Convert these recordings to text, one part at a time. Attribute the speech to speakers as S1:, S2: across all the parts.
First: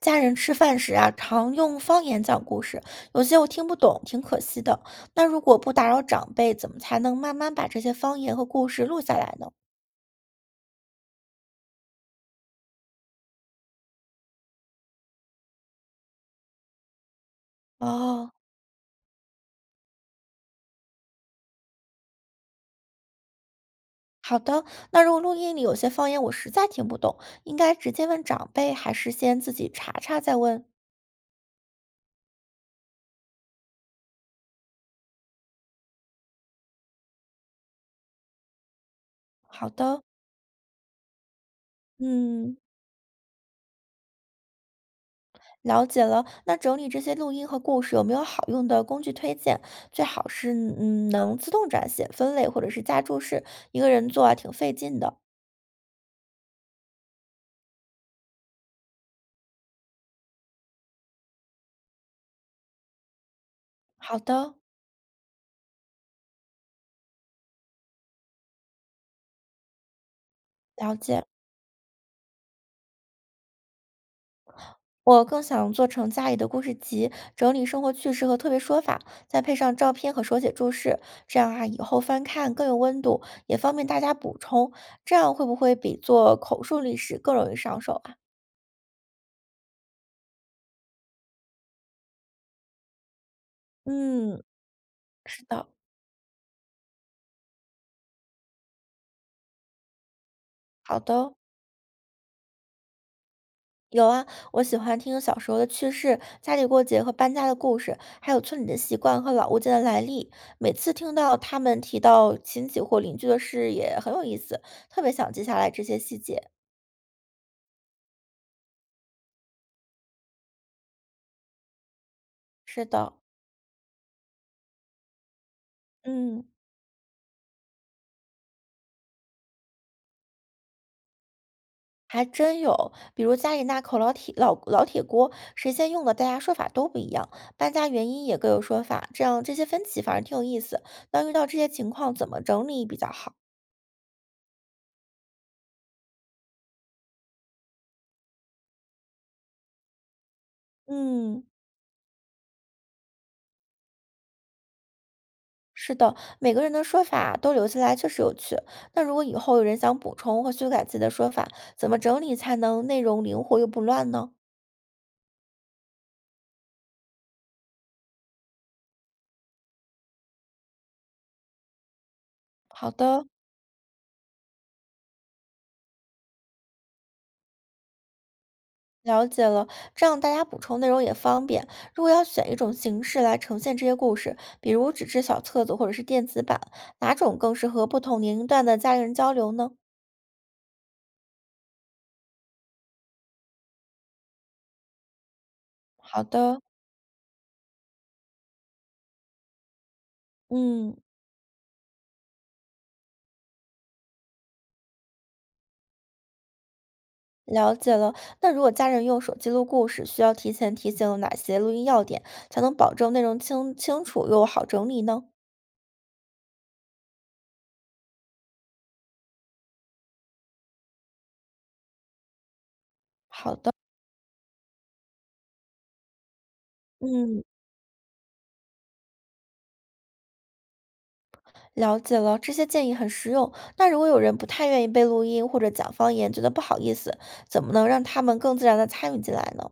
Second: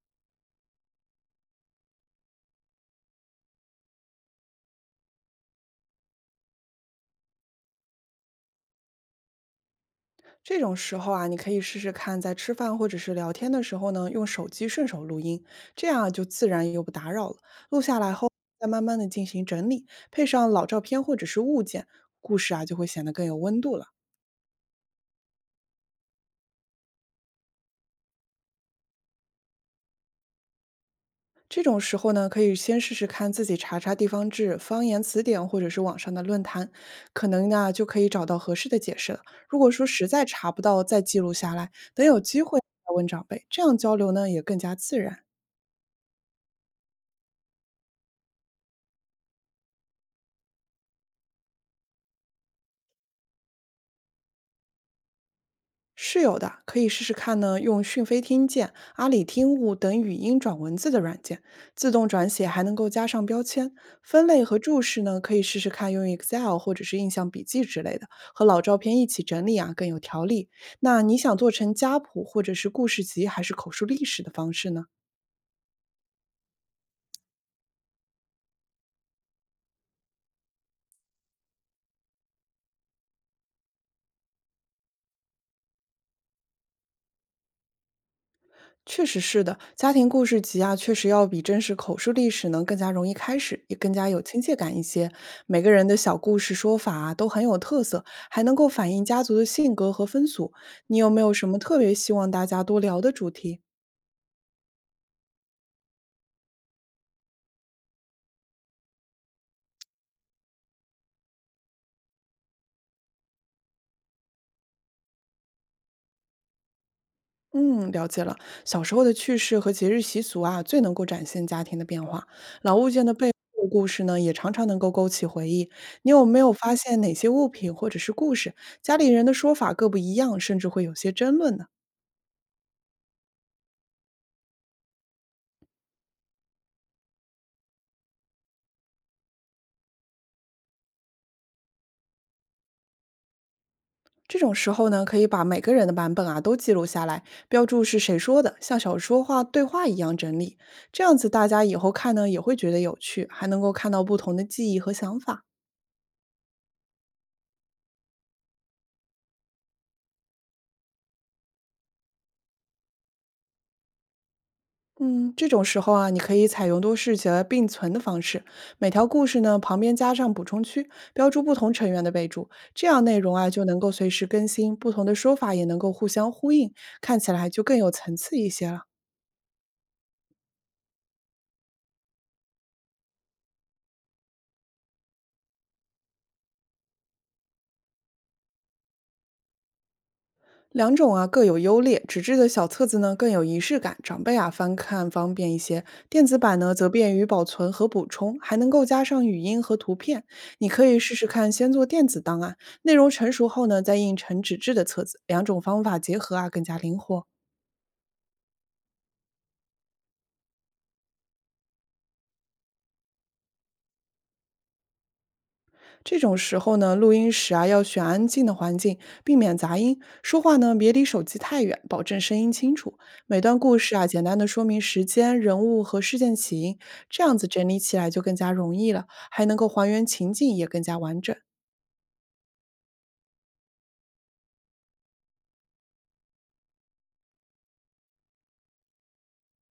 S1: 家人吃饭时啊，常用方言讲故事，有些我听不懂，挺可惜的。那如果不打扰长辈，怎么才能慢慢把这些方言和故事录下来呢？
S2: 这种时候啊，你可以试试看，在吃饭或者是聊天的时候呢，用手机顺手录音，这样就自然又不打扰了。录下来后，
S1: 哦，
S2: 再慢慢的进行整理，配上老照片或者是物件，故事啊就会显得更有温度了。
S1: 好的。那如果录音里有些方言我实在听不懂，应该直接问长辈，还是先自己查查再问？
S2: 这种时候呢，可以先试试看自己查查地方志、方言词典或者是网上的论坛，可能呢就可以找到合适的解释了。如
S1: 好
S2: 果说
S1: 的，
S2: 实在查不到，再记录下来，等有机
S1: 嗯，
S2: 会再问长辈，这样交流呢也更加自然。
S1: 了解了。那整理这些录音和故事有没有好用的工具推荐？最好是能自动转写、分类或者是加注释，一个人做啊挺费劲的。
S2: 是有的，可以试试看呢。用讯飞听见、阿里听悟等语音转文字的软件，自动转写还能够加上标签、
S1: 好
S2: 分类
S1: 的。
S2: 和注释呢。可以试试看用 Excel 或者是印象笔记之类的，和老照片一起整理啊，更有条理。
S1: 了
S2: 那你
S1: 解，
S2: 想做成家谱或者是故事集，还是口述历史的方式呢？
S1: 我更想做成家里的故事集，整理生活趣事和特别说法，再配上照片和手写注释，这样啊，以后翻看更有温度，也方便大家补充。这样会不会比做口述历史更容易上手啊？
S2: 确实是的，家庭故事集啊，确实要比真实口述历史呢更加容易开始，也更加有亲
S1: 嗯，
S2: 切感一些。
S1: 是
S2: 每
S1: 的，
S2: 个人的小故事说法啊都很有特色，还能够反映家族的性格和风俗。你
S1: 好
S2: 有
S1: 的
S2: 没有
S1: 哦。
S2: 什么特别希望大家多聊的主题？
S1: 有啊，我喜欢听小时候的趣事、家里过节和搬家的故事，还有村里的习惯和老物件的来历。每次听到他们提到亲戚或邻居的事，也很有意思，特别想记下来这些细节。
S2: 嗯，了解了。小时候的趣事和节日习俗啊，最能够展现家庭的变化。老
S1: 是
S2: 物件
S1: 的，
S2: 的背后故事呢，也常常能够勾起回忆。你有没
S1: 嗯，
S2: 有发现哪些物品或者是故事，家里人的说法各不一样，甚至会有些争论呢？
S1: 还真有，比如家里那口老铁锅，谁先用的，大家说法都不一样，搬家原因也各有说法，这样这些分歧反而挺有意思。那遇到这些情况，怎么整理比较好？
S2: 这种时候呢，可以把每个人的版本啊都记录下来，标注是谁说的，像小说话对话一样整理。这样子
S1: 嗯，
S2: 大家以后看呢也会觉得有趣，还能够看到不同的记忆和想法。
S1: 是的，每个人的说法都留下来确实有趣。那如果以后有人想补充或修改自己的说法，怎么整理才能内容灵活又不乱呢？
S2: 嗯，这种时候啊，你可以采用多视角并存的方式，每条故事呢旁边加上补充区，标注不同成员的备注，这
S1: 好
S2: 样内
S1: 的。
S2: 容啊就能够随时更新，不同的说法也能够互相呼应，看起来就更有层次一些了。
S1: 了解了，这样大家补充内容也方便。如果要选一种形式来呈现这些故事，比如纸质小册子或者是电子版，哪种更适合不同年龄段的家人交流呢？
S2: 两种啊各有优劣，纸质的小册子呢更有仪式感，长辈啊翻看方便一些；
S1: 好
S2: 电子版
S1: 的，
S2: 呢则便于保存和补充，还能够加上语音和图片。你可
S1: 嗯，
S2: 以试试看，先做电子档案，内容成熟后呢再印成纸质的册子，两种方法结合啊更加灵活。
S1: 了解了。那如果家人用手机录故事，需要提前提醒哪些录音要点，才能保证内容清清楚又好整理呢？
S2: 这种时候呢，录音时啊要选安静的环境，避免杂音。说话呢别离手机太远，保证声音清楚。每段故事啊，简单的说明时间、人物和事件起因，这样
S1: 嗯，
S2: 子整理起来就更加容易了，还能够还原情境，也更加完整。
S1: 了解了，这些建议很实用。那如果有人不太愿意被录音或者讲方言，觉得不好意思，怎么能让他们更自然的参与进来呢？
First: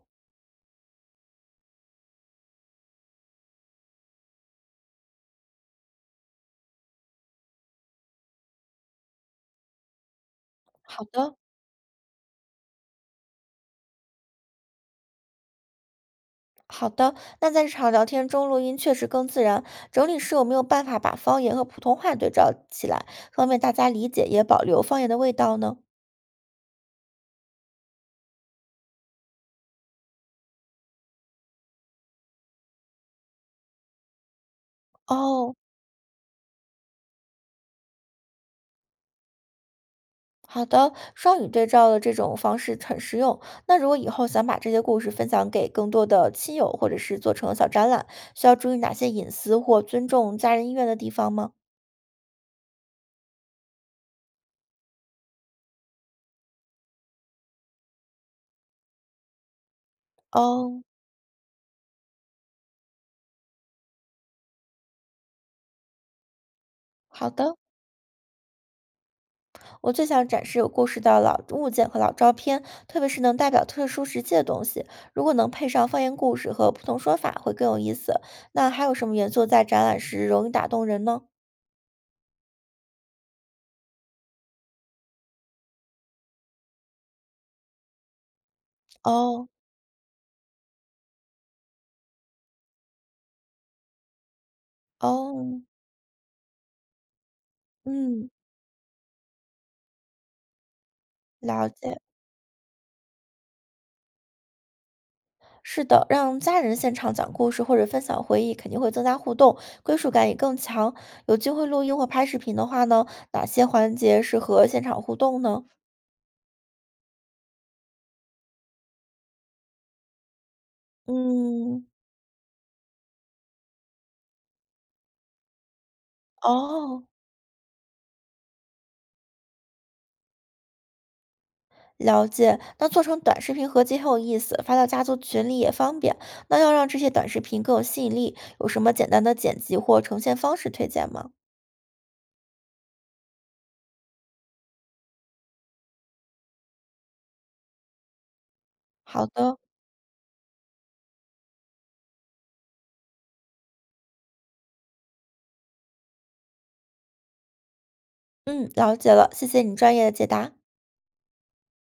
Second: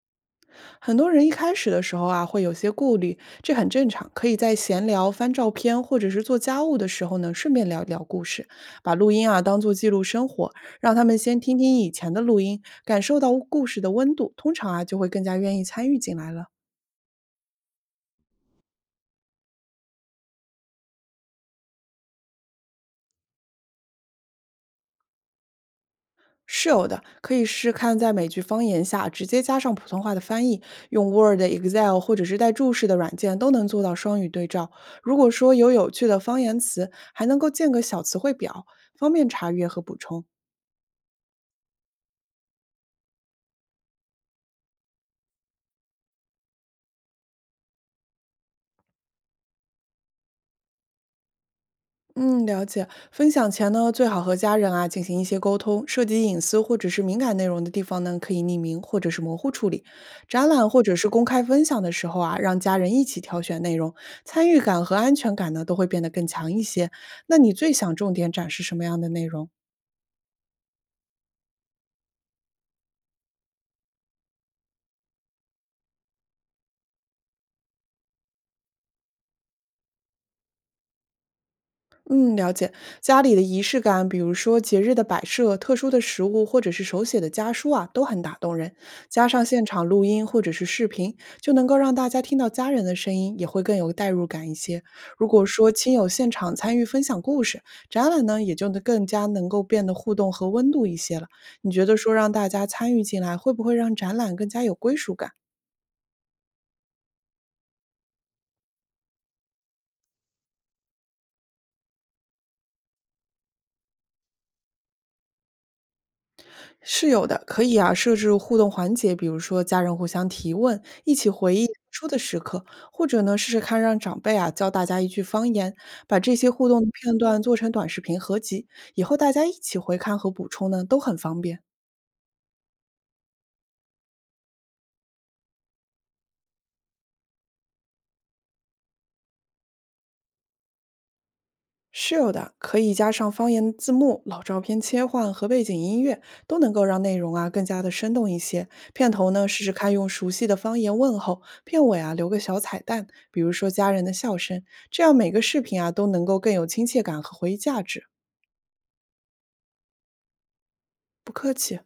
S2: 很多人一开始的时候啊，会有些顾虑，这很正常。可以在闲聊、翻照片或者是做家务的时候呢，顺便聊一聊故事，把录音啊当做记录生活，让
S1: 好
S2: 他们
S1: 的，
S2: 先听听以前的录音，感受到故事的温度，通常啊就会更加愿意参与进来了。
S1: 好的。那在日常聊天中，录音确实更自然。整理师有没有办法把方言和普通话对照起来，方便大家理解，也保留方言的味道呢？
S2: 是有的，可以试看在美剧方言下直接加上普通话的翻译，用 Word、Excel 或者是带注释的软件都能做到双语对照。如果
S1: 哦，
S2: 说有趣的方言词，还能够建个小词汇表，方便查阅和补充。
S1: 好的，双语对照的这种方式很实用。那如果以后想把这些故事分享给更多的亲友，或者是做成小展览，需要注意哪些隐私或尊重家人意愿的地方吗？
S2: 嗯，了解。分享前呢，最好和家人啊进行一些沟通，涉及隐私或者是敏感内容的地方呢，可以匿名或者是模糊处理。展览
S1: 哦，
S2: 或者是公开分享的时候啊，让家人一起挑选内容，参与感和安全感呢都会变得更强一些。
S1: 好
S2: 那你
S1: 的。
S2: 最想重点展示什么样的内容？
S1: 我最想展示有故事的老物件和老照片，特别是能代表特殊时期的东西。如果能配上方言故事和不同说法，会更有意思。那还有什么元素在展览时容易打动人呢？
S2: 嗯，了解。家里的仪式感，比如说节日的摆设、特殊的食物，或者是手写的家书啊，都很打动人。加上
S1: 哦
S2: 现场录音或者是视频，就能够让大家听到家人的声音，也会更有代入感一些。如果
S1: 哦，
S2: 说亲友现场参与分享故事，展览
S1: 嗯，
S2: 呢也就能更加能够变得互动和温度一些了。
S1: 了
S2: 你觉得
S1: 解。
S2: 说让大家参与进来，会不会让展览更加有归属感？
S1: 是的，让家人现场讲故事或者分享回忆，肯定会增加互动，归属感也更强。有机会录音或拍视频的话呢，哪些环节适合现场互动呢？
S2: 是有的，可以啊，设置互动环节，比如说家人互相提问，一起回忆
S1: 嗯，
S2: 出的时刻，或者呢，试试看让长辈啊教大家一句方言，把这些互动的
S1: 哦。
S2: 片段做成短视频合集，以后大家一起回看和补充呢，都很方便。
S1: 了解，那做成短视频合集很有意思，发到家族群里也方便。那要让这些短视频更有吸引力，有什么简单的剪辑或呈现方式推荐吗？
S2: 是有的，可以加上方言字幕、老照片切换和背景音乐，都能够让内容啊更加的生动一些。片
S1: 好
S2: 头呢，
S1: 的，
S2: 试试看用熟悉的方言问候；片尾啊，留个小彩蛋，比如说家人的笑声，这样每个视频啊都能够更有亲切感和回忆价值。
S1: 嗯，了解了，谢谢你专业的解答。
S2: 不客气。